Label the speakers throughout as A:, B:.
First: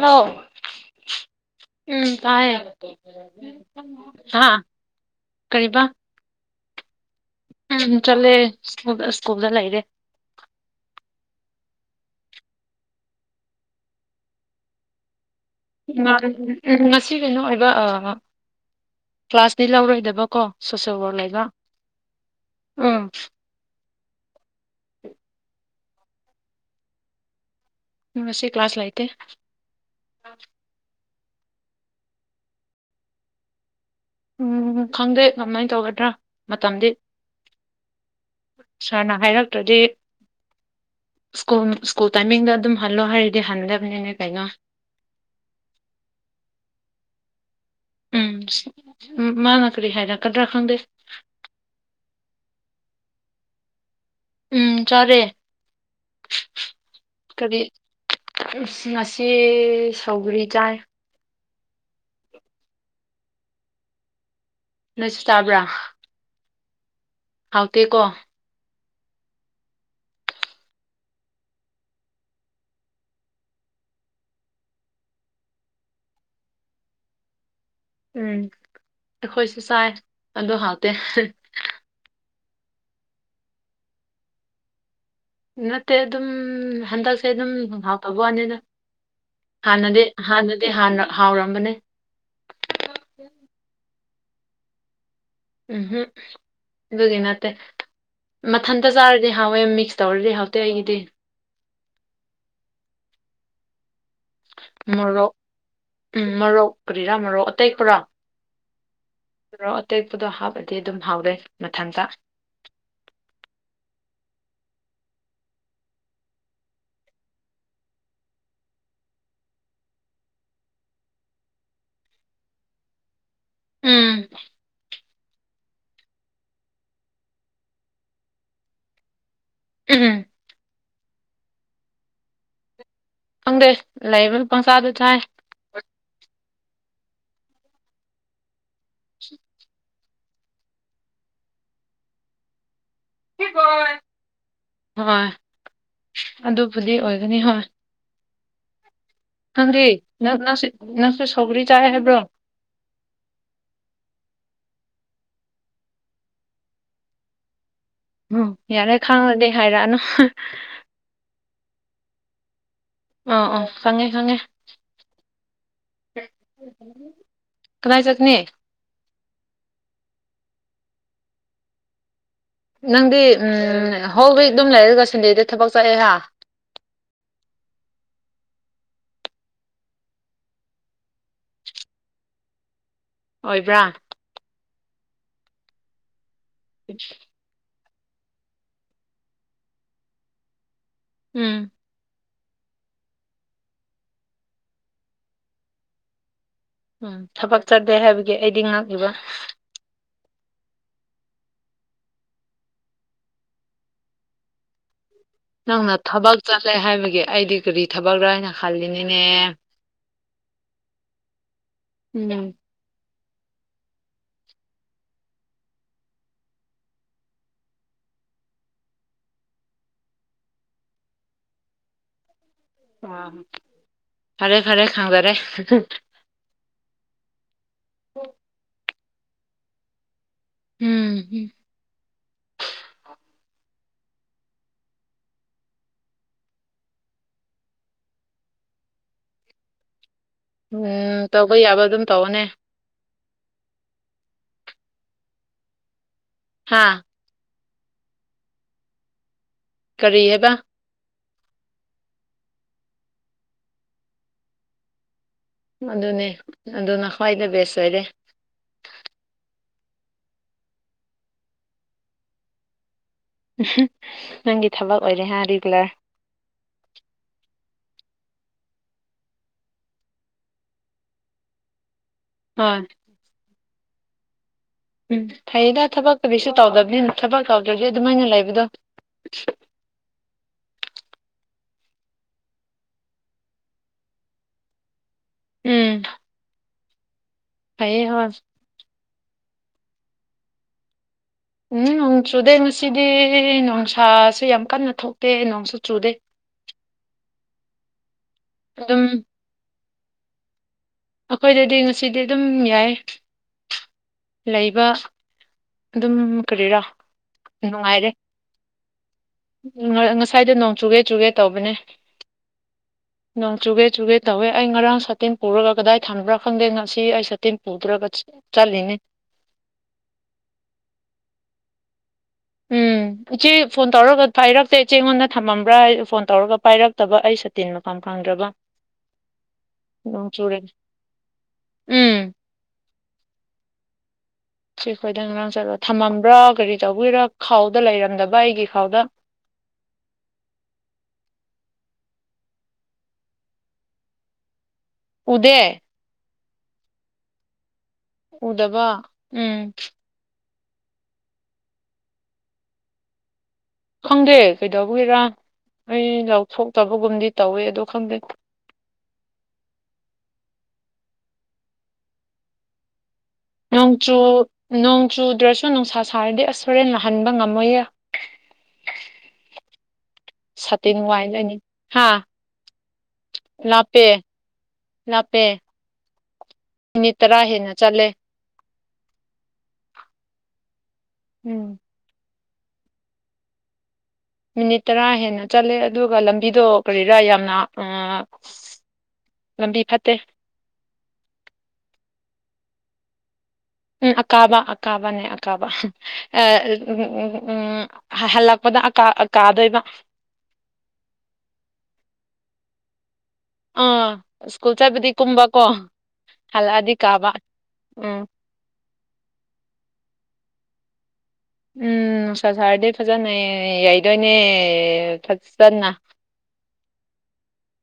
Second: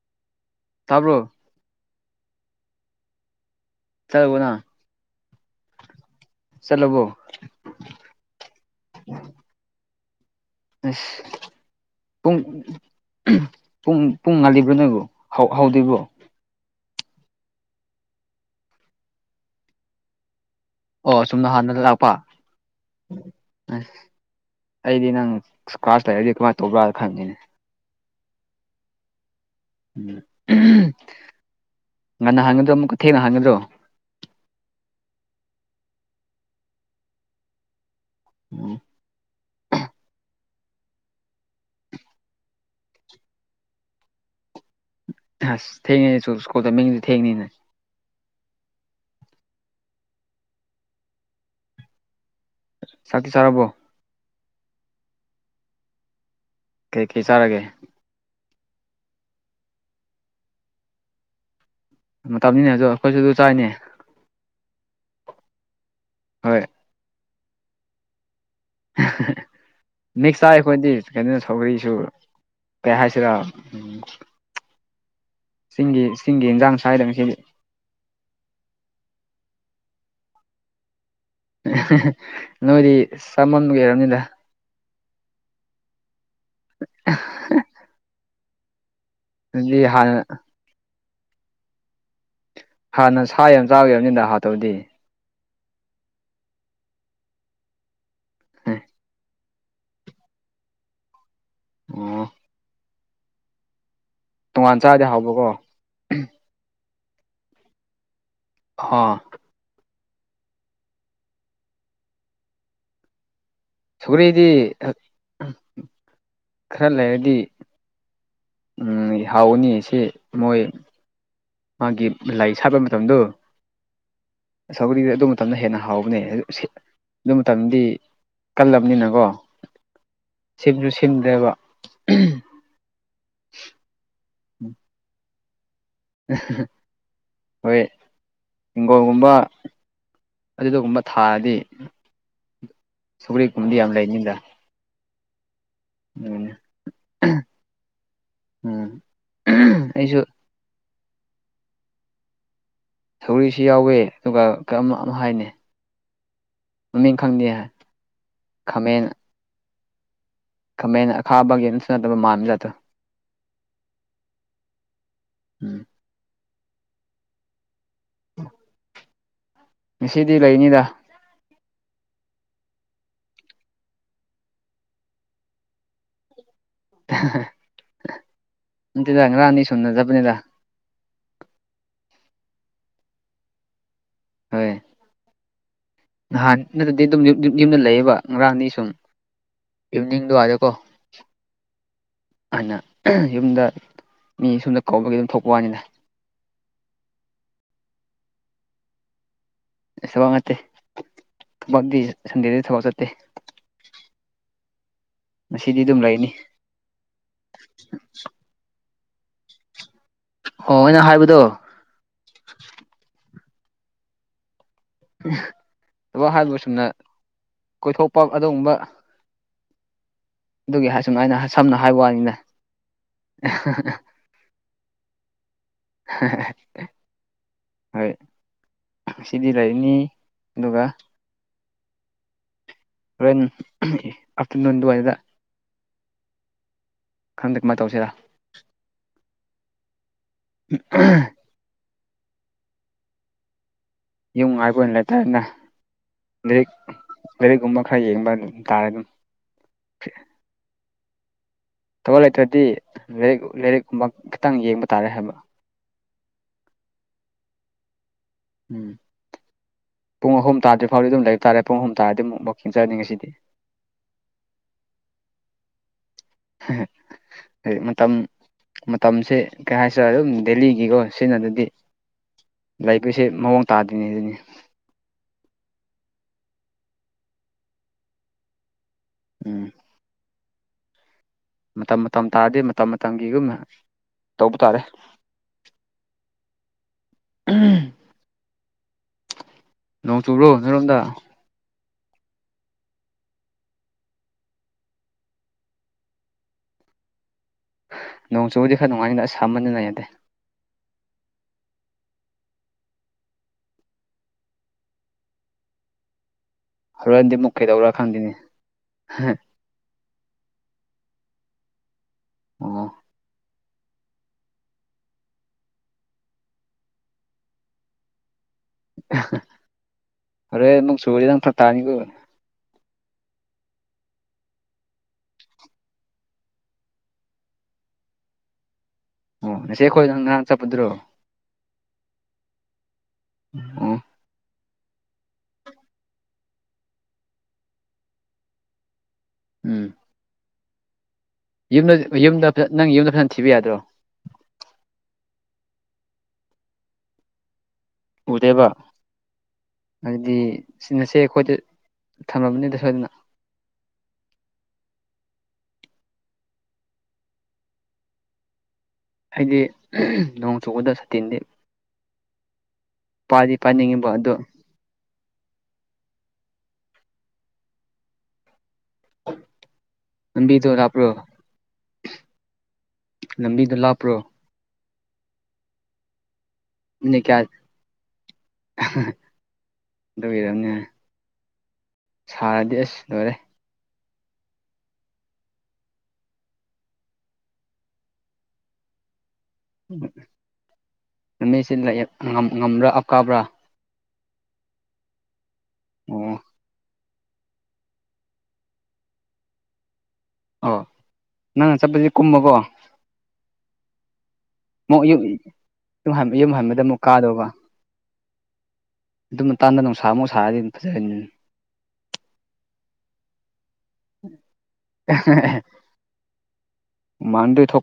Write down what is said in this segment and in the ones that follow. A: ꯅ
B: ꯇꯥꯕꯣ
A: ꯎꯝ ꯇꯥꯏꯌꯦ ꯍꯥ
B: ꯆꯠꯂꯕꯣꯅ
A: ꯀ
B: ꯆꯂꯕꯣ
A: ꯎꯝ ꯆꯂꯦ ꯁ ꯁꯀꯨꯜꯗ ꯂꯩꯗꯦ
B: ꯑꯁ ꯄꯨꯡ ꯄꯨꯡ ꯄꯨꯡꯉꯥꯜꯂꯤꯕ꯭ꯔꯣ ꯅꯪꯕꯨꯣ
A: ꯎꯝ ꯎꯝ ꯉꯁꯤ ꯀꯩꯅꯣ ꯑꯣꯏꯕ ꯀ꯭ꯂꯥꯁꯅꯤ ꯂꯧꯔꯣꯏꯗꯕꯀꯣ ꯁꯣꯁꯦꯜ ꯋꯥꯔꯛ
B: ꯑꯣ
A: ꯂꯩꯕ
B: ꯁꯣꯨꯝꯅ ꯍꯥꯟꯅ ꯂꯥꯛꯄ
A: ꯎꯝ
B: ꯎ ꯑꯩꯗꯤ ꯅꯪ ꯀ꯭ꯂꯥꯁ ꯂꯥꯏꯔꯤꯛꯗꯤ ꯀꯃꯥꯏꯅ ꯇꯧꯕ꯭ꯔꯥꯅ ꯈꯪꯉꯤꯅꯦ
A: ꯁꯤꯦ ꯀ꯭ꯂꯥꯁ ꯂꯥꯏꯦ
B: ꯎꯝ ꯉꯟꯅ ꯍꯥꯡꯒꯗ꯭ꯔꯣ ꯑꯃꯨꯛꯀ ꯊꯦꯡꯅ ꯍꯥꯡꯒꯗ꯭ꯔꯣ
A: ꯎꯝ ꯈꯪꯗꯦ ꯀꯃꯥꯏꯅ ꯇꯧꯒꯗ꯭ꯔꯥ ꯃꯇꯝꯗꯤ
B: ꯎꯝ
A: ꯁꯥꯔꯅ ꯍꯥꯏꯔꯛꯇ꯭ꯔꯗꯤ ꯁ꯭ꯀꯨꯜ ꯁ꯭ꯀꯨꯜ ꯇꯥꯏꯃꯤꯡꯗ ꯑꯗꯨꯝ ꯍꯜꯂꯣ ꯍꯥꯏꯔꯗꯤ ꯍꯟꯗꯕꯅꯤꯅꯦ ꯀꯩꯅꯣ
B: ꯑꯁ ꯊꯦꯡꯉꯅꯦꯁꯨ ꯁ꯭ꯀꯨꯜꯗ ꯃꯤꯡꯗꯤ ꯊꯦꯡꯅꯤꯅꯦ
A: ꯎꯝ ꯃꯥꯅ ꯀꯔꯤ ꯍꯥꯏꯔ ꯀꯗ ꯔꯈꯪꯗ
B: ꯁꯥꯇꯤ ꯁꯔꯔꯕꯣ
A: ꯎꯝ ꯆꯔꯦ
B: ꯀꯩ ꯀꯩ ꯆꯥꯔꯒꯦ
A: ꯎ ꯉꯁꯤ ꯁꯧꯒꯔꯤ ꯆꯥꯏ
B: ꯃꯇꯝꯅꯤꯅꯦ ꯑꯗꯣ ꯑꯩꯈꯣꯏꯁꯨ ꯑꯗꯨ ꯆꯥꯏꯅꯦ
A: ꯅꯣꯏꯁꯨ ꯇꯥꯕ꯭ꯔꯥ
B: ꯍꯣꯏ
A: ꯍꯥꯎꯊ ꯀꯣ
B: ꯃꯤꯦꯛꯁ ꯇꯥꯏ ꯑꯩꯈꯣꯏꯗꯤ ꯀꯩꯅꯣ ꯁꯧꯒꯔꯤꯁꯨ ꯀ ꯍꯥꯏꯁꯤꯔ ꯎ ꯆꯁꯤꯡꯒꯤꯒꯤ ꯆꯁꯤꯡꯒꯤꯒꯤ ꯏꯟꯖꯥꯡ ꯁ꯭ꯋꯥꯏꯗꯁꯤ
A: ꯎꯝ ꯑꯩꯈꯣꯏꯁꯨ ꯆꯥꯏ ꯑꯣ ꯍꯥꯇꯦ
B: ꯅꯣꯏꯔꯤ ꯁꯃꯥꯟꯒ ꯏꯔꯅꯤꯂ
A: ꯅꯠꯇꯦ ꯑꯗꯨꯝ ꯍꯟꯗꯛꯁꯦ ꯑꯗꯨꯝ ꯍꯥꯎꯇꯕ ꯋꯥꯅꯤꯅ
B: ꯑꯗꯨꯗꯤ
A: ꯍꯥꯟꯅꯗꯤ
B: ꯍꯥꯟꯅ
A: ꯍꯥꯟꯅꯗꯤ ꯍꯥꯎꯔꯝꯕꯅꯦ
B: ꯍꯥꯟꯅ ꯁꯥ ꯌꯥꯝ ꯆꯥꯒꯦꯕꯅꯤꯗ ꯍꯥꯠꯇꯧꯗꯤ
A: ꯎꯝꯝ ꯑꯗꯨꯒꯤ ꯅꯠꯇꯦ ꯃꯊꯟꯇ ꯆꯥꯔꯗꯤ ꯍꯍꯥꯎꯋꯦ ꯃꯤꯛꯁ ꯇꯧꯔꯗꯤ ꯍꯥꯎꯇꯦ ꯑꯩꯒꯤꯗꯤ
B: ꯑ ꯆꯥꯔꯗꯤ
A: ꯃꯔꯣꯔꯣꯛ
B: ꯍꯥꯎꯕꯀꯣ
A: ꯎꯝ ꯃꯔꯣꯛ ꯀꯔꯤꯔꯥ ꯃꯔꯧ ꯑꯇꯩ ꯄꯨꯔꯥ
B: ꯍ
A: ꯑꯗꯨꯔꯣ ꯑꯇꯦꯛꯄꯗꯣ ꯍꯥꯞꯄꯗꯤ ꯑꯗꯨꯝ ꯍꯥꯎꯔꯦ ꯃꯊꯟꯇ
B: ꯁꯨꯒꯔꯤꯗꯤ ꯈꯔ ꯂꯩꯔꯗꯤ ꯎꯝ ꯍꯥꯎꯅꯤ ꯁꯤ ꯃꯣꯏ ꯃꯥꯒꯤ ꯂꯥꯏ ꯁꯥꯠꯄ ꯃꯇꯝꯗꯣ
A: ꯎꯝ
B: ꯃꯇꯝꯅ ꯍꯦꯟꯅ ꯍꯥꯎꯕꯅꯦ ꯑꯗꯨ ꯃꯇꯝꯗꯤ ꯀꯜꯂꯕꯅꯤꯅꯀꯣ
A: ꯎꯝ
B: ꯁꯤꯝꯁꯨ ꯁꯦꯝꯝꯗꯦꯕ
A: ꯈꯪꯗꯦ ꯂꯩꯕꯅ ꯄꯪꯆꯥꯗ ꯆꯥꯏ
B: ꯍꯣꯏ ꯍꯤꯡꯒꯣꯜꯒꯨꯝꯕ ꯑꯗꯨꯗꯨꯒꯨꯝꯕ ꯊꯥꯔꯗꯤ ꯁꯨꯒ ꯀꯨꯝꯗꯤ ꯌꯥꯝ ꯂꯩꯅꯤꯗ
A: ꯍꯣꯏ
B: ꯑꯗꯨꯅꯦ
A: ꯑꯗꯨꯕꯨꯗꯤ ꯑꯣꯏꯒꯅꯤ ꯍꯣꯏ
B: ꯎꯝ
A: ꯍꯪꯔꯤ
B: ꯑꯩꯁꯨ
A: ꯅꯪ ꯅꯪꯁꯨ ꯁꯒꯔꯤ ꯆꯥꯏꯦ ꯍꯥꯏꯕ꯭ꯔꯣ
B: ꯊꯧꯔꯤꯁꯨ ꯌꯥꯎꯋꯦ ꯑꯗꯨꯒ ꯀꯝ ꯍꯥꯏꯅꯤ ꯃꯃꯤꯡ ꯈꯪꯗꯦ ꯍꯥꯏ
A: ꯎꯝ ꯌꯥꯔꯦ ꯈꯥꯡꯉꯗꯤꯦ ꯍꯥꯏꯔꯛꯑꯅꯨ
B: ꯃꯥꯥꯡꯂꯣ
A: ꯑ ꯑ ꯆꯉꯦ ꯆꯉꯦ
B: ꯎꯝ
A: ꯀꯃꯥꯏ ꯆꯅꯤ
B: ꯉꯁꯤꯗꯤ ꯂꯩꯅꯤꯗ
A: ꯅꯪꯗꯤ ꯍꯣꯜ ꯋꯤꯛ ꯑꯗꯨꯝ ꯂꯩꯔꯒ ꯁꯟꯗꯦꯗ ꯊꯕꯛ ꯆꯠꯑꯦ ꯍꯥ
B: [unintelligible] ꯑꯇꯗꯪꯔꯅꯤ ꯁꯣꯟꯅꯖꯕꯅꯤꯗ
A: ꯑꯣꯏꯕ꯭ꯔꯥ
B: ꯍꯣꯏ ꯅꯍꯥꯟ ꯅꯠꯇꯗꯤ ꯑꯗꯨꯝ ꯌꯨꯝꯗ ꯂꯩꯌꯦ ꯑꯗꯨꯒ ꯉꯔꯥꯡꯗꯤ ꯁꯨꯝ ꯏꯚꯅꯤꯡꯗ ꯍꯥꯏꯔꯦꯀꯣ
A: ꯎꯝ
B: ꯑꯗꯨꯅ ꯌꯨꯝꯗ ꯃꯤ ꯁꯨꯝꯗ ꯀꯧꯕꯒꯤ ꯑꯗꯨꯝ ꯊꯣꯛꯄ ꯋꯥꯅꯤꯅ
A: ꯎꯝ ꯊꯕꯛ ꯆꯥꯗꯦ ꯍꯥꯏꯕꯒꯤ ꯑꯩꯗꯤ ꯉꯛꯂꯤꯕ
B: ꯊꯕꯛ ꯅꯠꯇꯦ ꯊꯕꯛꯗꯤ ꯁꯟꯗꯦꯗꯗꯤ ꯊꯕꯛ ꯆꯠꯇꯦ ꯉꯁꯤꯗꯤ
A: ꯅꯪꯅ
B: ꯑꯗꯨꯝ ꯂꯩꯅꯤ
A: ꯊꯕꯛ ꯆꯠꯂꯦ ꯍꯥꯏꯕꯒꯤ ꯑꯩꯗꯤ ꯀꯔꯤ ꯊꯕꯛꯔꯥ ꯍꯥꯏꯅ ꯈꯜꯂꯤꯅꯤꯅꯦ
B: ꯑꯣ ꯑꯩꯅ ꯍꯥꯏꯕꯗꯣ
A: ꯎꯝ
B: ꯊꯕꯛ ꯍꯥꯏꯕꯨ ꯁꯨꯝꯅ ꯀꯣꯏꯊꯣꯛꯄ ꯑꯗꯨꯒꯨꯝꯕ ꯑꯗꯨꯒꯤ ꯍꯥꯏꯁꯨꯝ ꯑꯩꯅ ꯁꯝꯅ ꯍꯥꯏꯕ ꯋꯥꯅꯤꯅꯦ
A: ꯑ ꯐꯔꯦ ꯐꯔꯦ ꯈꯪꯗꯔꯦ
B: ꯍꯣꯏ ꯁꯤꯗꯤ ꯂꯩꯅꯤ ꯑꯗꯨꯒ
A: ꯎꯝꯝ
B: ꯦꯟ ꯑꯅ ꯋꯥꯅꯤꯗ ꯈꯪꯗꯦ ꯀꯃꯥꯏꯅ ꯇꯧꯁꯤꯔꯥ
A: ꯎꯝ ꯇꯧꯕ ꯌꯥꯕ ꯑꯗꯨꯝ ꯇꯧꯅꯦ
B: ꯌꯨꯝ ꯉꯥꯏꯕ ꯑꯣꯏꯅ ꯂꯩꯇꯥꯔꯅ ꯂꯤꯔꯤꯛ
A: ꯍꯥ
B: ꯂꯔꯤꯛꯨꯝꯕ ꯈꯔ ꯌꯦꯡꯕ ꯑꯗꯨꯝ ꯇꯥꯔꯦ ꯑꯗꯨꯝ
A: ꯀꯔꯤ ꯍꯥꯏꯦꯕ
B: ꯊꯕ ꯂꯩꯇ꯭ꯔꯗꯤ ꯂꯥꯏꯔꯤꯛ ꯂꯥꯏꯔꯤꯛꯀꯨꯝꯕ ꯈꯤꯇꯪ ꯌꯦꯡꯕ ꯇꯥꯔꯦ ꯍꯥꯏꯕ
A: ꯑꯗꯨꯅꯦ ꯑꯗꯨꯅ ꯈ꯭ꯋꯥꯏꯗ ꯕꯦꯁ ꯑꯣꯏꯔꯦ
B: ꯎꯝ ꯄꯨꯡ ꯑꯍꯨꯝ ꯇꯥꯔꯗ꯭ꯔꯤ ꯐꯥꯎꯗꯤ ꯑꯗꯨꯝ ꯂꯩꯕ ꯇꯥꯔꯦ ꯄꯨꯡ ꯑꯍꯨꯝ ꯇꯥꯔꯗꯤ ꯑꯗꯨꯝꯛꯡ ꯆꯅꯤꯡꯤꯁꯤꯗꯤ
A: ꯑꯣꯏꯔꯦꯦ ꯔꯔꯤꯒꯨꯂꯔ
B: ꯍ ꯍꯥꯏꯗꯤ ꯃꯇꯝ ꯃꯇꯝꯁꯦ ꯀꯩ ꯍꯥꯏꯁꯤꯔꯦ ꯑꯗꯨꯝ ꯗꯦꯜꯂꯤꯒꯤꯀꯣ ꯁꯤꯖꯤꯟꯅ ꯑꯗꯨꯗꯤ
A: ꯍꯣꯏ
B: ꯂꯩꯕꯁꯦ ꯃꯑꯣꯡ ꯇꯥꯗ꯭ꯣꯏꯅꯦ ꯑꯗꯨꯅꯤ
A: ꯎꯝ ꯐꯩꯌꯦꯗ ꯊꯕꯛꯇꯛꯇꯕꯤꯁꯨ ꯇꯧꯗꯕꯅꯤꯅ ꯊꯕꯛ ꯇꯧꯗ꯭ꯔꯗꯤ ꯑꯗꯨꯃꯥꯏꯅ ꯂꯩꯕꯗꯣ
B: ꯎꯝ ꯃꯇꯝ ꯃꯇꯝ ꯇꯥꯗꯤ ꯃꯇꯝ ꯃꯇꯝꯒꯤꯒꯨꯝꯅ ꯇꯧꯕ ꯇꯥꯔꯦ
A: ꯎꯝ ꯐꯩꯌꯦ ꯍꯣꯏ
B: ꯅꯣꯡ ꯇꯨ꯭ꯔꯣ ꯅꯔꯣꯝꯗ
A: ꯎꯝ ꯅꯣꯡ ꯆꯨꯗꯦ ꯃꯁꯤꯗꯤ ꯅꯣꯡꯁꯥꯁꯨ ꯌꯥꯝ ꯀꯟꯅ ꯊꯣꯛꯇꯦ ꯅꯣꯡꯁꯨ ꯆꯨꯗꯦ
B: [inaudible] ꯅꯣꯡ ꯆꯨꯕꯗꯤ
A: ꯑꯗꯨꯝ
B: ꯈꯔꯅꯨꯡꯉꯥꯏꯅ ꯑꯁꯝꯃꯅꯗꯦ
A: ꯑꯩꯈꯣꯏꯗꯗꯤ ꯉꯁꯤꯗꯤ ꯑꯗꯨꯝ ꯌꯥꯏ ꯂꯩꯕ ꯑꯗꯨꯝ ꯀꯔꯤꯔꯣ
B: ꯍꯣꯔꯦꯟꯗꯤ ꯑꯃꯨꯛ ꯀꯩꯗꯧꯔꯥ
A: ꯅꯨꯡꯉꯥꯏꯔꯦ
B: ꯈꯪꯗꯦꯅꯦ
A: ꯎ ꯉꯁꯥꯏꯗ ꯅꯣꯡ ꯆꯨꯒꯦ ꯆꯨꯒꯦ ꯇꯧꯕꯅꯦ
B: ꯑꯣ
A: ꯆꯨꯒꯦ ꯆꯨꯒꯦ ꯇꯧꯋꯦ ꯑꯩ ꯉꯔꯥꯡ ꯁꯥꯇꯤꯟ ꯄꯨꯔꯒ ꯀꯗꯥꯏ ꯊꯅꯕ꯭ꯔꯥ ꯈꯪꯗꯦ ꯉꯁꯤ ꯑꯩ ꯁꯥꯇꯤꯟ ꯄꯨꯗ꯭ꯔꯒ ꯆꯂꯤꯅꯦ
B: ꯑꯔꯦ ꯃꯨ ꯆꯒꯔꯤꯗ ꯊ ꯇꯥꯅꯤꯒ
A: ꯎꯝ ꯏꯆꯦ ꯐꯣꯟ ꯇꯧꯔꯒ ꯄꯥꯏꯔꯛꯇꯦ ꯏꯆꯦꯉꯣꯟꯗ ꯊꯝꯃꯝꯕ꯭ꯔꯥ ꯐꯣꯟ ꯇꯧꯔꯒ ꯄꯥꯏꯔꯛꯇꯕ ꯑꯩ ꯁꯇꯤꯟ ꯃꯐꯝ ꯐꯪꯦ ꯕ
B: ꯑꯣꯁꯦꯈꯣꯏꯗꯪ ꯅ ꯆꯠꯄꯗ꯭ꯔꯣ
A: ꯎꯝ
B: ꯑ
A: ꯁꯤ ꯑꯩꯈꯣꯏꯗꯪ ꯉꯔꯥꯡ ꯆꯠꯂꯣ ꯊꯝꯃꯝꯕ꯭ꯔꯥ ꯀꯔꯤ ꯇꯧꯕꯤꯔ ꯈꯥꯎꯗ ꯂꯩꯔꯝꯗꯕ ꯑꯩꯒꯤ ꯈꯥꯎꯗ
B: ꯎꯝ ꯅꯪ ꯌꯨꯝꯗꯖ ꯅꯪ ꯌꯨꯝꯗ ꯐꯖꯅ ꯊꯤꯕ ꯌꯥꯗ꯭ꯔꯣ
A: ꯎꯗꯦ
B: ꯎꯗꯦꯕ
A: ꯎꯗꯕ ꯎꯝ
B: ꯍꯥꯏꯗꯤ ꯁꯤꯅꯁꯦ ꯑꯩꯈꯣꯏꯗ ꯊꯝꯃꯕꯅꯤꯗ ꯁꯣꯏꯗꯅ
A: ꯈꯪꯗꯦ ꯀꯩꯗꯧꯕ ꯍꯔ ꯑꯩ ꯂꯧꯊꯣꯛꯇꯕꯒꯨꯝꯗꯤ ꯇꯧꯋꯦ ꯑ ꯈꯪꯗꯦ
B: ꯍꯥꯏꯗꯤ ꯅꯣꯡ ꯆꯨꯕꯗ ꯁꯇꯤꯟꯗꯤ
A: ꯅꯣꯡꯆꯨ
B: ꯑꯗꯣ
A: ꯅꯣꯡ ꯆꯨꯗ꯭ꯔꯁꯨ ꯅꯨꯡꯁꯥ ꯁꯥꯔꯗꯤ ꯑꯁ ꯍꯣꯔꯦꯟ ꯅꯥꯍꯟꯕ ꯉꯝꯃꯣꯏꯌꯦ
B: [inaudible]
A: ꯁꯇꯤꯟ
B: ꯂꯥꯞꯄ꯭ꯔꯣ
A: ꯋꯥꯏꯗꯅꯤ ꯍꯥ
B: ꯂꯝꯕꯤꯗꯣ
A: ꯂꯥꯞꯄꯦ
B: ꯂꯥꯞꯄ꯭ꯔꯣ
A: ꯂꯥꯞꯄꯦ ꯃꯤꯅꯤꯠ ꯇꯔꯥ ꯍꯦꯟꯅ ꯆꯠꯂꯦ
B: ꯗꯏꯔꯅꯦ
A: ꯎꯝ
B: ꯁꯥꯔꯗꯤ ꯑꯁ ꯂꯣꯏꯔꯦ
A: ꯃꯤꯅꯤꯠ ꯇꯔꯥ ꯍꯦꯟꯅ ꯆꯠꯂꯦ ꯑꯗꯨꯒ ꯂꯝꯕꯤꯗꯣ ꯀꯔꯤꯔꯥ ꯌꯥꯝꯅ ꯂꯝꯕꯤ ꯐꯠꯇꯦ
B: ꯅꯨꯃꯤꯁꯤ ꯉꯝꯕ꯭ꯔꯥ ꯑꯞꯀꯥꯕ꯭ꯔꯥ
A: ꯎꯝ ꯑꯀꯥꯕꯥ ꯑꯀꯥꯕꯅꯦ ꯑꯀꯥꯕ
B: ꯑꯣ
A: ꯑ ꯎꯝ ꯎꯝ ꯎꯝ ꯎꯝ ꯍꯜꯂꯛꯄꯗ ꯀꯥꯗꯣꯏꯕ
B: ꯑ ꯅꯪꯅ ꯆꯠꯄꯗꯤ ꯀꯨꯝꯃꯀꯣ
A: ꯑꯥ ꯁ꯭ꯀꯨꯜ ꯆꯠꯄꯗꯤ ꯀꯨꯝꯕꯀꯣ
B: ꯌꯨꯝ ꯍꯟꯕꯗ
A: ꯍꯜꯂꯛꯑꯗꯤ
B: ꯑꯃꯨꯛ
A: ꯀꯥꯕ ꯎꯝ
B: ꯑꯗꯨꯝ ꯃꯇꯥꯟꯗ ꯅꯨꯡꯁꯥ ꯑꯃꯨꯛ ꯁꯥꯥꯔꯗꯤ ꯑꯗꯨꯝ ꯐꯖꯔꯅꯤ
A: ꯎꯝ ꯁꯥꯔꯗꯤꯦ ꯐꯖꯅꯌꯦ ꯌꯥꯏꯗꯣꯏꯅꯦ ꯐꯠ ꯆꯟꯅ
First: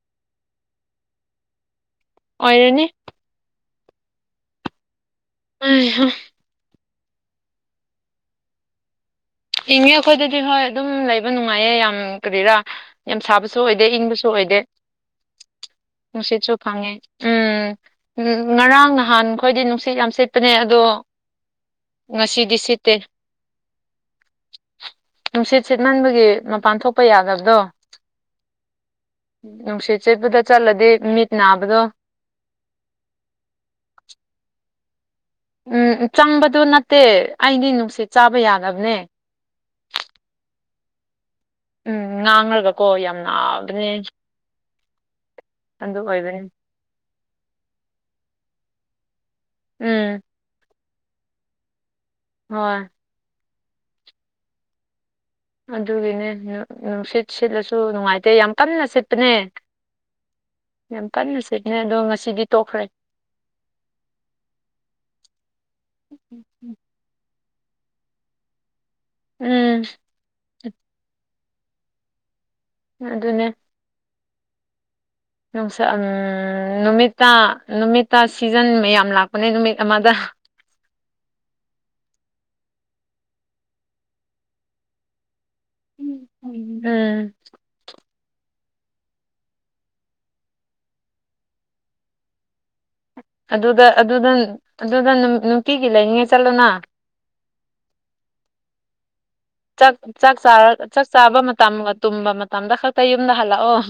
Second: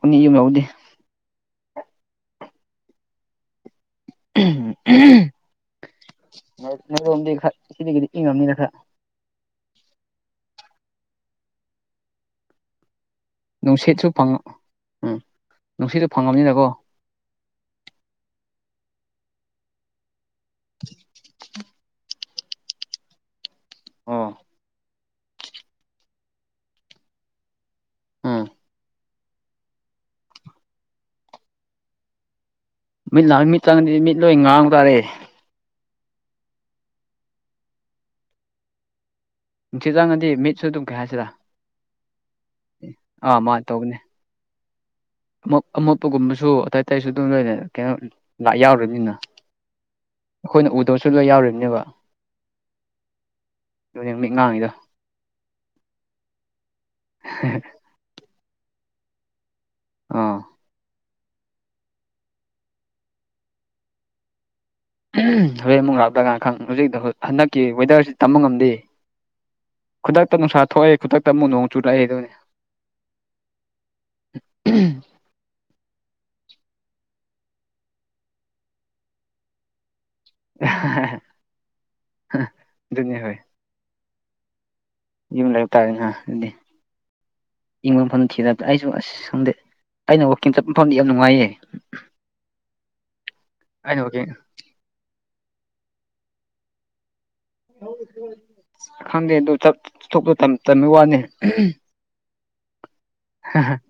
B: ꯎꯅꯤ ꯌꯨꯝ ꯂꯧꯎꯗꯦ
A: ꯑꯩꯅꯅꯦ
B: ꯎ
A: ꯑ ꯍꯣ
B: ꯅꯗꯣꯝꯗꯤ ꯈꯔ ꯁꯤꯗꯤ ꯏꯪꯉꯝꯅꯤꯅ ꯈꯔ
A: ꯏꯪꯉꯦ ꯑꯩꯈꯣꯏꯗꯗꯤ ꯍꯣꯏ ꯑꯗꯨꯝ ꯂꯩꯕ ꯅꯨꯡꯉꯥꯏꯌꯦ ꯌꯥꯝ ꯀꯔꯤꯔꯥ ꯌꯥꯝ ꯁꯥꯕꯁꯨ ꯑꯣꯏꯗꯦ
B: ꯅꯨꯡꯁꯤꯠꯁꯨ
A: ꯏꯪꯕꯁꯨ
B: ꯐꯪꯉ
A: ꯑꯣꯏꯗꯦ
B: ꯎꯝ
A: ꯅꯨꯡꯁꯤꯠꯁꯨ ꯐꯪꯉꯦ ꯎꯝ ꯎꯝ ꯉꯔꯥꯡꯍ ꯅꯍꯥꯟ ꯈꯣꯏꯗꯤ ꯅꯨꯡꯁꯤꯠ ꯌꯥꯝ ꯁꯤꯠꯄꯅꯦ ꯑꯗꯣ ꯉꯁꯤꯗꯤ ꯁꯤꯠꯇꯦ
B: ꯑꯣ
A: ꯅꯨꯡꯁꯤꯠ ꯁꯤꯠꯃꯟꯕꯒꯤ ꯃꯄꯥꯟ ꯊꯣꯛꯄ ꯌꯥꯗꯕꯗꯣ
B: ꯎꯝ
A: ꯅꯨꯡꯁꯤꯠ ꯆꯦꯠꯄꯗ ꯆꯠꯂꯗꯤ ꯃꯤꯠ ꯅꯥꯕꯗꯣ
B: ꯇꯔꯦ
A: ꯎꯝ ꯆꯪꯕꯗꯨ ꯅꯠꯇꯦ ꯑꯩꯗꯤ ꯅꯨꯡꯁꯤꯠ ꯆꯥꯕ ꯌꯥꯗꯅꯕꯅꯦ
B: ꯆꯤ ꯆꯪꯗꯤ ꯃꯤꯠꯁꯨ ꯑꯗꯨꯝ ꯀꯦ ꯍꯥꯏꯁꯤꯗ
A: ꯎꯝ ꯉꯥꯡꯈ꯭ꯔꯒꯀꯣ ꯌꯥꯝ ꯅꯥꯕꯅꯦ
B: ꯇꯧꯕꯅꯦ
A: ꯑꯗꯨ ꯑꯣꯏꯕꯅꯤ
B: ꯑꯃꯣꯠꯄꯒꯨꯝꯕꯁꯨ ꯑꯇꯩ ꯑꯇꯩꯁꯨ ꯑꯗꯨꯝ ꯂꯣꯏꯔ ꯀꯩꯅꯣ ꯂꯥꯛ ꯌꯥꯎꯔꯅꯤꯅ
A: ꯎꯝ
B: ꯑꯩꯈꯣꯏꯅ ꯎꯗꯧꯁꯨ ꯂꯣꯏ ꯌꯥꯎꯔꯤꯕꯅꯦꯕ
A: ꯍꯣꯏ
B: ꯃꯤ ꯉꯥꯡꯉꯗ
A: ꯑꯗꯨꯒꯤꯅꯦ ꯅꯨꯡꯁꯤꯠ ꯁꯤꯠꯂꯁꯨ ꯅꯨꯡꯉꯥꯏꯇꯦ ꯌꯥꯝ ꯀꯟꯅ ꯁꯤꯠꯄꯅꯦ
B: ꯑꯥ
A: ꯌꯥꯝ ꯄꯟꯅꯁꯦꯅꯦ ꯑꯗꯣ ꯉꯁꯤꯗꯤ ꯇꯣꯛꯈ꯭ꯔꯦ
B: ꯍꯣꯔꯦꯟ ꯑꯃꯨꯛ ꯂꯞꯂ ꯀꯥꯟ ꯈꯪ ꯍꯧꯖꯤꯛꯇ ꯍꯟꯗꯛꯀꯤ ꯋꯦꯗꯔꯁꯤ ꯇꯝꯕ ꯉꯝꯗꯦ
A: ꯎꯝ
B: ꯈꯨꯗꯛꯇ ꯅꯨꯡꯁꯥ ꯊꯣꯛꯑꯦ ꯈꯨꯗꯛꯇ ꯑꯃꯨꯛ ꯅꯣꯡ ꯆꯨꯨꯔꯛꯏ ꯑꯗꯨꯅꯤ
A: ꯑꯗꯨ ꯑꯗꯨꯅꯦ
B: [unintelligible]
A: ꯁ ꯅꯨꯃꯤꯠꯇ ꯅꯨꯃꯤꯠꯇ ꯁꯤꯖꯟ ꯃꯌꯥꯝ ꯂꯥꯛꯄꯅꯦ ꯅꯨꯃꯤꯠ ꯑꯃꯗ
B: ꯅ ꯍ ꯌꯨꯝ ꯂꯩꯕ ꯇꯥꯔꯦ ꯑꯗꯨꯗꯤ
A: ꯎꯝ
B: ꯏꯪꯕꯐꯝ ꯈꯤꯗ ꯑꯩꯁꯨ ꯑꯁ ꯈꯪꯗꯦ ꯑꯩꯅ ꯋꯥꯛꯀꯤꯡ ꯆꯠꯄ ꯐꯐꯝꯗꯤ ꯌꯥꯝ ꯅꯨꯡꯉꯥꯏꯌꯦ
A: ꯑꯗꯨꯗ
B: ꯑꯩꯅ ꯋꯥꯛꯀꯤꯡ
A: ꯑꯗꯨꯗ ꯑꯗꯨꯗ ꯅꯨꯅꯨꯡꯄꯤꯤꯒꯤ ꯂꯩꯅꯤꯡꯉ ꯆꯠꯂꯨꯅ
B: ꯍ ꯍ
A: ꯆꯥꯛ
B: ꯇꯟꯕꯩ ꯋꯥꯅꯤ
A: ꯆꯥꯕ ꯃꯇꯝ ꯇꯨꯝꯕ ꯇꯝꯗ ꯁ ꯇ ꯌꯨꯝꯗ ꯍꯥꯜꯂ ꯑꯣ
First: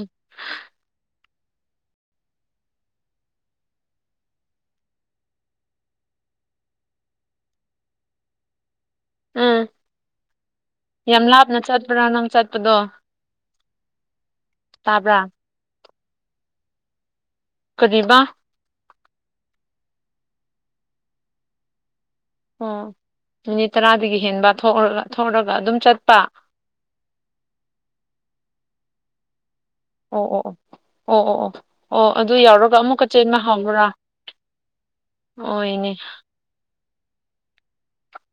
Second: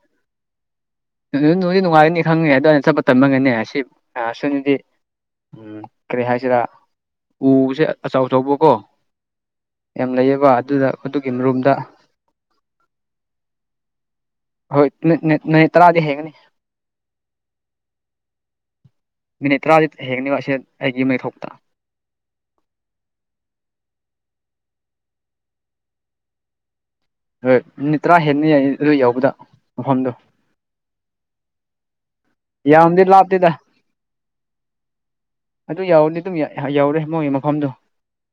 B: ꯅꯣꯡꯗꯤ ꯅꯨꯡꯉꯥꯏꯒꯅꯤ ꯈꯪꯉꯦ ꯑꯗꯨ ꯑꯩꯅ ꯆꯠꯄ ꯇꯝꯃꯒꯅꯦ ꯁꯤ ꯁꯅꯤꯗꯤ ꯎꯝ ꯀꯔꯤ ꯍꯥꯏꯁꯤꯔ ꯎꯁꯦ ꯑꯆꯧ ꯑꯆꯧꯕꯀꯣ
A: ꯎꯝ
B: ꯌꯥꯝ ꯂꯩꯌꯦꯕ ꯑꯗꯨꯗ
A: ꯌꯥꯝ
B: ꯑꯗꯨꯒꯤ
A: ꯂꯥꯞꯅ
B: ꯃꯔꯨꯝꯗ
A: ꯆꯠꯄ꯭ꯔꯥ ꯅꯪ ꯆꯠꯄꯗꯣ
B: ꯍꯣꯏ
A: ꯇꯥꯕ꯭ꯔꯥ
B: ꯅ ꯇꯔꯥꯗꯤ ꯍꯩꯒꯅꯤ
A: ꯀꯗꯤꯕ
B: ꯃꯤꯅꯤꯠ ꯇꯔꯥꯗꯤ ꯍꯦꯛꯅꯦꯕ ꯑꯁꯤꯁ ꯑꯩꯒꯤ ꯃꯩ ꯊꯣꯛꯣꯛꯇ
A: ꯑꯣ ꯃꯤꯅꯤꯠ ꯇꯔꯥꯗꯒꯤ ꯍꯦꯟꯕ ꯊꯣꯛꯔꯒ ꯑꯗꯨꯝ ꯆꯠꯄ
B: ꯍꯣꯏ ꯅꯨꯠ ꯇꯔꯥ ꯍꯦꯟꯅ ꯑꯗꯨ ꯌꯥꯎꯕꯗ
A: ꯑꯣ ꯑꯣ ꯑꯣ ꯑꯣ ꯑꯣ ꯑꯣ ꯑꯣ ꯑꯗꯨ ꯌꯥꯎꯔꯒ
B: ꯌꯥꯝꯗꯤ
A: ꯑꯃꯨꯛꯀꯆꯦꯟꯅ
B: ꯂꯥꯞꯇꯦꯗ
A: ꯍꯥꯎꯕ꯭ꯔꯥ
B: ꯑꯗꯨ ꯌꯥꯎꯔꯅꯤ ꯑꯗꯨꯝ ꯌꯥꯎꯔꯦ ꯃꯣꯏꯒꯤ ꯃꯐꯝꯗꯣ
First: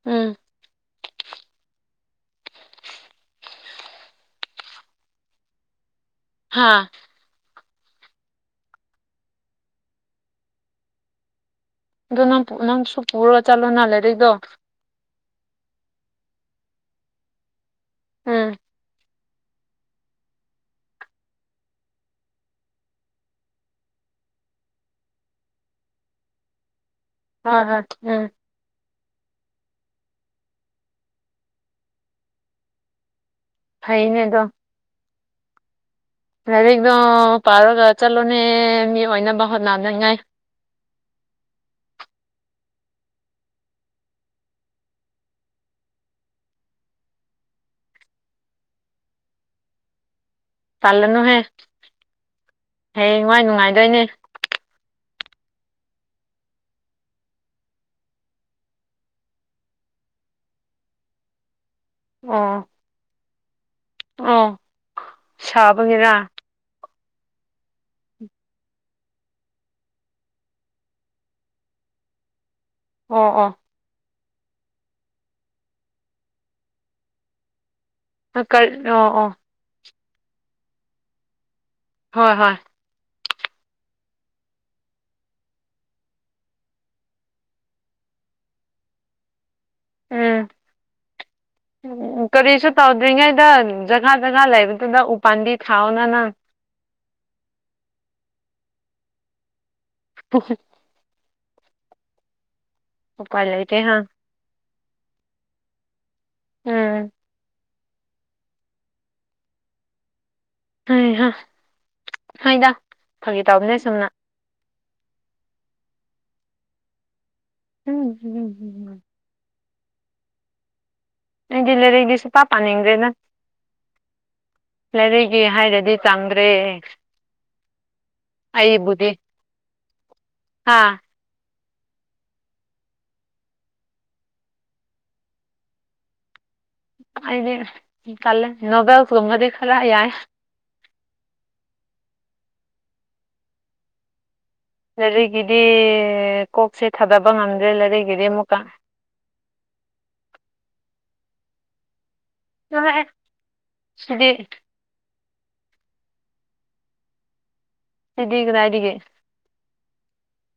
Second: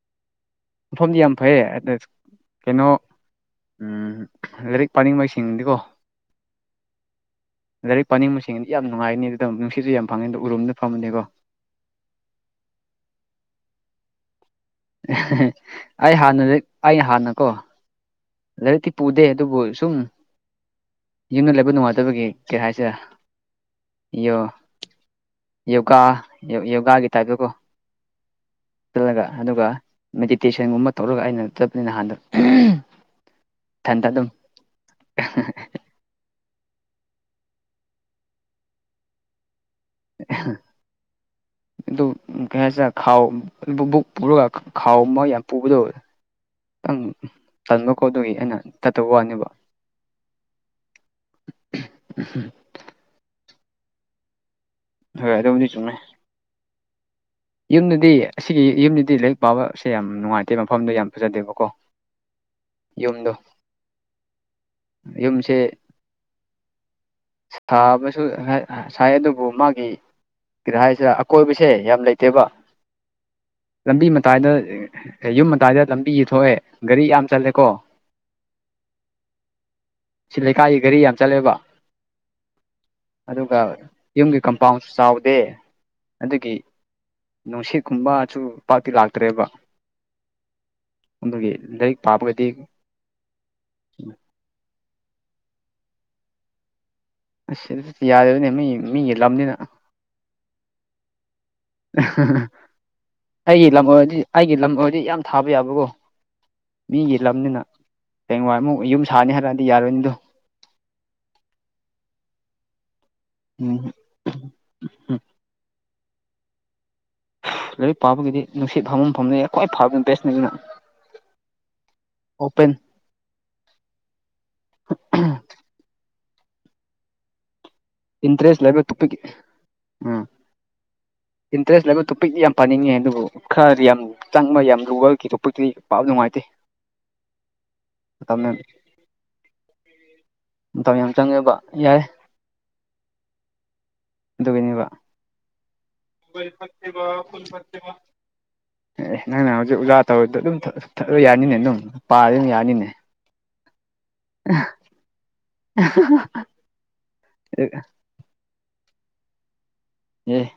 A: ꯎꯝ
B: ꯃꯐꯝꯗꯤ ꯌꯥꯝ ꯐꯩꯌꯦ ꯑꯗꯨꯗ ꯀꯩꯅꯣ ꯎ ꯂꯥꯏꯔꯤꯛ ꯄꯥꯅꯤꯡꯕꯩꯁꯤꯡꯗꯤꯀꯣ
A: ꯍꯥꯥ
B: ꯂꯥꯏꯔꯤꯛ ꯄꯥꯅꯤꯡꯕ ꯃꯁꯤꯡꯗꯤ ꯌꯥꯝ ꯅꯨꯡꯉꯥꯏꯅꯤ ꯑꯗꯨꯗ ꯅꯨꯡꯁꯤꯠꯁꯨ ꯌꯥꯝ ꯐꯪꯉꯅꯤꯗꯣ ꯎꯔꯨꯝꯗ ꯐꯝꯃꯅꯤꯀꯣ
A: ꯑꯗꯨꯣ ꯅꯪ ꯅꯪꯁꯨ ꯄꯨꯔꯑꯣ ꯆꯠꯂꯣꯅ ꯂꯩꯦꯔꯗꯣ
B: ꯑꯩ ꯍꯥꯟꯅ ꯑꯩ ꯍꯥꯟꯅꯀꯣ
A: ꯍꯣꯏ
B: ꯂꯔꯤꯛꯇꯤ ꯄꯨꯗꯦ ꯣ ꯁꯨꯝ ꯌꯨꯝꯗ ꯂꯩꯕ ꯅꯨꯡꯉꯥꯏꯇꯕꯒꯤ ꯀꯩ ꯍꯥꯏꯁꯦ ꯌꯦꯣ ꯌꯣꯒꯥ ꯌ ꯌꯣꯒꯥꯒꯤ
A: ꯍ ꯍ ꯎꯝ
B: ꯆꯜꯂꯒ ꯑꯗꯨꯒ ꯃꯦꯗꯤꯇꯦꯁꯟꯒꯨꯝꯕ ꯇꯧꯔꯒ ꯑꯩꯅ ꯆꯠꯄꯅꯤ ꯅꯍꯥꯟꯗ
A: ꯐꯥꯏꯅꯦꯗ
B: [unintelligible]
A: ꯂꯥꯏꯔꯤꯗꯣ ꯄꯥꯔꯒ ꯆꯠꯂꯣꯅꯦ ꯃꯤ ꯑꯣꯏꯅꯕ ꯍꯣꯠꯅꯅꯤꯡꯉꯥꯏ
B: ꯀ ꯈꯦꯁꯥꯛ ꯈꯥꯎ ꯕꯨꯛ ꯄꯨꯔꯒ ꯈꯥꯎ ꯑꯃ ꯌꯥꯝ ꯄꯨꯕꯗꯧꯕ ꯈꯤꯇꯪ ꯇꯟꯕꯀꯣꯠꯇꯒꯤ ꯑꯩꯅ ꯇꯠꯇꯕ ꯋꯥꯅꯦꯕ
A: ꯆꯜꯂꯅꯨꯍꯦ ꯍꯌꯦꯡ ꯅꯨꯡꯥꯏ ꯅꯨꯡꯉꯥꯏꯗꯣꯏꯅꯦ
B: ꯍꯣꯏ ꯑꯗꯨꯕꯨꯗꯤ ꯆꯨꯝꯃꯦ ꯌꯨꯝꯗꯗꯤ ꯑꯁꯤꯒꯤ ꯌꯨꯝꯗꯗꯤ ꯂꯥꯏꯔꯤꯛ ꯄꯥꯕꯁꯦ ꯌꯥꯝ ꯅꯨꯡꯉꯥꯏꯇꯦ ꯃꯐꯝꯗꯣ ꯌꯥꯝ ꯐꯖꯗꯦꯕꯀꯣ ꯌꯨꯝꯗ
A: ꯑ ꯁꯥꯕꯅꯤꯔ
B: ꯁꯥꯕꯁꯨ ꯁꯥꯏ ꯑꯗꯨꯕꯨ ꯃꯥꯒꯤ ꯀꯔ ꯍꯥꯏꯁꯤꯔ ꯑꯀꯣꯏꯕꯁꯦ ꯌꯥꯝ ꯂꯩꯇꯦꯕ
A: ꯑꯥ ꯑꯥ
B: ꯑꯥꯏꯗ ꯌꯨꯝ ꯑꯥꯏꯗ ꯂꯝꯕꯤ ꯊꯣꯛꯑꯦ ꯒꯥꯔꯤ ꯌꯥꯝ ꯆꯜꯂꯦꯀꯣ
A: ꯑ ꯀ ꯑꯣ ꯑꯣ
B: ꯁꯤ ꯂꯩꯀꯥꯏꯒꯤ ꯘꯔꯤ ꯌꯥꯝ ꯆꯠꯂꯦꯕ
A: ꯍꯣꯏ ꯍꯣꯏ
B: ꯑꯗꯨꯒ ꯌꯨꯝꯒꯤ ꯀꯝꯄꯥꯎꯟꯁꯨ ꯆꯥꯎꯗꯦ ꯑꯗꯨꯒꯤ ꯅꯨꯡꯁꯤꯠꯀꯨꯝꯕꯁꯨ ꯄꯥꯛꯇꯤ ꯂꯥꯛꯇ꯭ꯔꯦꯕ
A: ꯎꯝ
B: ꯑꯗꯨꯒꯤ ꯂꯥꯏꯔꯤꯛ ꯄꯥꯕꯒꯗꯤ
A: ꯀꯔꯤꯁꯨ ꯇꯧꯗ꯭ꯔꯤꯉꯩꯗ ꯖꯒꯥ ꯖꯒꯥ ꯂꯩꯕ ꯑꯗꯨꯗ ꯎꯥꯟꯗꯤ ꯊꯥꯑꯣꯅ ꯅ
B: ꯑ ꯌꯥꯗꯕꯅꯦ ꯃꯤ ꯃꯤ ꯌꯦꯂꯝꯕꯅꯤꯅ
A: [unintelligible] ꯎꯄꯥꯏ
B: ꯑꯩꯒꯤ
A: ꯂꯩꯇꯦ
B: ꯂꯝ
A: ꯍꯥ
B: ꯑꯣꯏꯔꯗꯤ ꯑꯩꯒꯤ ꯂꯝ ꯑꯣꯏꯔꯗꯤ ꯌꯥꯝ ꯊꯥꯕ ꯌꯥꯕꯀꯣ
A: ꯎꯝ
B: ꯃꯤꯒꯤ ꯂꯝꯅꯤꯅ ꯇꯦꯡꯋꯥꯏꯃꯨꯛ ꯌꯨꯝ ꯁꯥꯅꯤ ꯍꯥꯏꯔꯛꯑꯗꯤ ꯌꯥꯔꯣꯏꯅꯤꯗꯣ
A: ꯍꯣꯏ ꯍꯥꯏꯣꯏꯗ ꯐꯒꯦ ꯇꯧꯕꯝꯅꯦ ꯁꯨꯝꯝꯅ
B: ꯎꯝ ꯂꯥꯏꯔꯤꯛ ꯄꯥꯕꯒꯤꯗꯤ ꯅꯨꯡꯁꯤꯠ
A: ꯎꯝ
B: ꯐꯝꯐꯝ ꯐꯐꯝꯅꯤ ꯈ꯭ꯋꯥꯏ ꯐꯥꯕꯅꯤꯅ ꯕꯦꯁꯅꯦ ꯑꯗꯨꯅ
A: ꯑꯩꯗꯤ ꯂꯩꯔꯛꯗꯤ ꯁꯄꯥ
B: ꯑꯣꯄꯦꯟ
A: ꯄꯥꯅꯤꯡꯗ꯭ꯔꯦꯅ ꯂꯩꯥꯏꯔꯛꯒꯤ ꯍꯥꯏꯔꯗꯤ ꯆꯥꯡꯗ꯭ꯔꯦ
B: ꯏꯟꯇ꯭ꯔꯦꯁ ꯂꯩ ꯂꯩꯕ ꯇꯨꯄꯤꯒꯤ ꯎꯝ
A: ꯍꯥ
B: ꯏꯟꯇꯔꯦꯁ ꯂꯩꯕ ꯇꯣꯄꯤꯛꯇꯤ ꯌꯥꯝ ꯄꯥꯅꯤꯡꯉꯦ ꯑꯗꯨꯕꯨ ꯈꯔꯗꯤ ꯌꯥꯝ ꯆꯪꯕ ꯌꯥꯝ ꯂꯒꯨꯒꯜꯒꯤ ꯇꯣꯄꯤꯛꯇꯗꯤ ꯄꯥꯞ ꯅꯨꯡꯉꯥꯏꯇꯦ
A: ꯑꯗꯤ
B: ꯃꯇꯝ
A: ꯀꯂꯦ
B: ꯌꯥꯝ
A: ꯅꯣꯕꯦꯜꯒꯃꯒꯗꯤ ꯈꯔ ꯌꯥꯏ
B: ꯃꯇꯝ ꯌꯥꯝ ꯆꯪꯉꯦꯕ ꯌꯥꯔꯦ ꯑꯗꯨꯒꯤꯅꯦꯕ
A: ꯂꯩꯥꯏꯔꯤꯛꯒꯤꯗꯤ ꯀꯣꯛꯁꯦ ꯊꯥꯗꯕ ꯉꯝꯗ꯭ꯔꯦ ꯂꯥꯏꯔꯤꯛꯒꯤꯗꯤ ꯑꯃꯨꯛꯀ
B: ꯑꯦ ꯅꯪꯅ ꯍꯧꯖꯤꯛ ꯑꯣꯖꯥ ꯇꯧꯔꯗ ꯑꯗꯨꯝ ꯊꯠꯂ ꯌꯥꯅꯤꯅꯦ ꯑꯗꯨꯝ ꯄꯥꯗꯝ ꯌꯥꯅꯤꯅꯦ꯫
A: ꯁꯤꯗꯤ
B: [unintelligible]
A: ꯁꯤꯗꯤꯒꯗꯗꯤꯒꯦ
B: ꯑꯦ꯫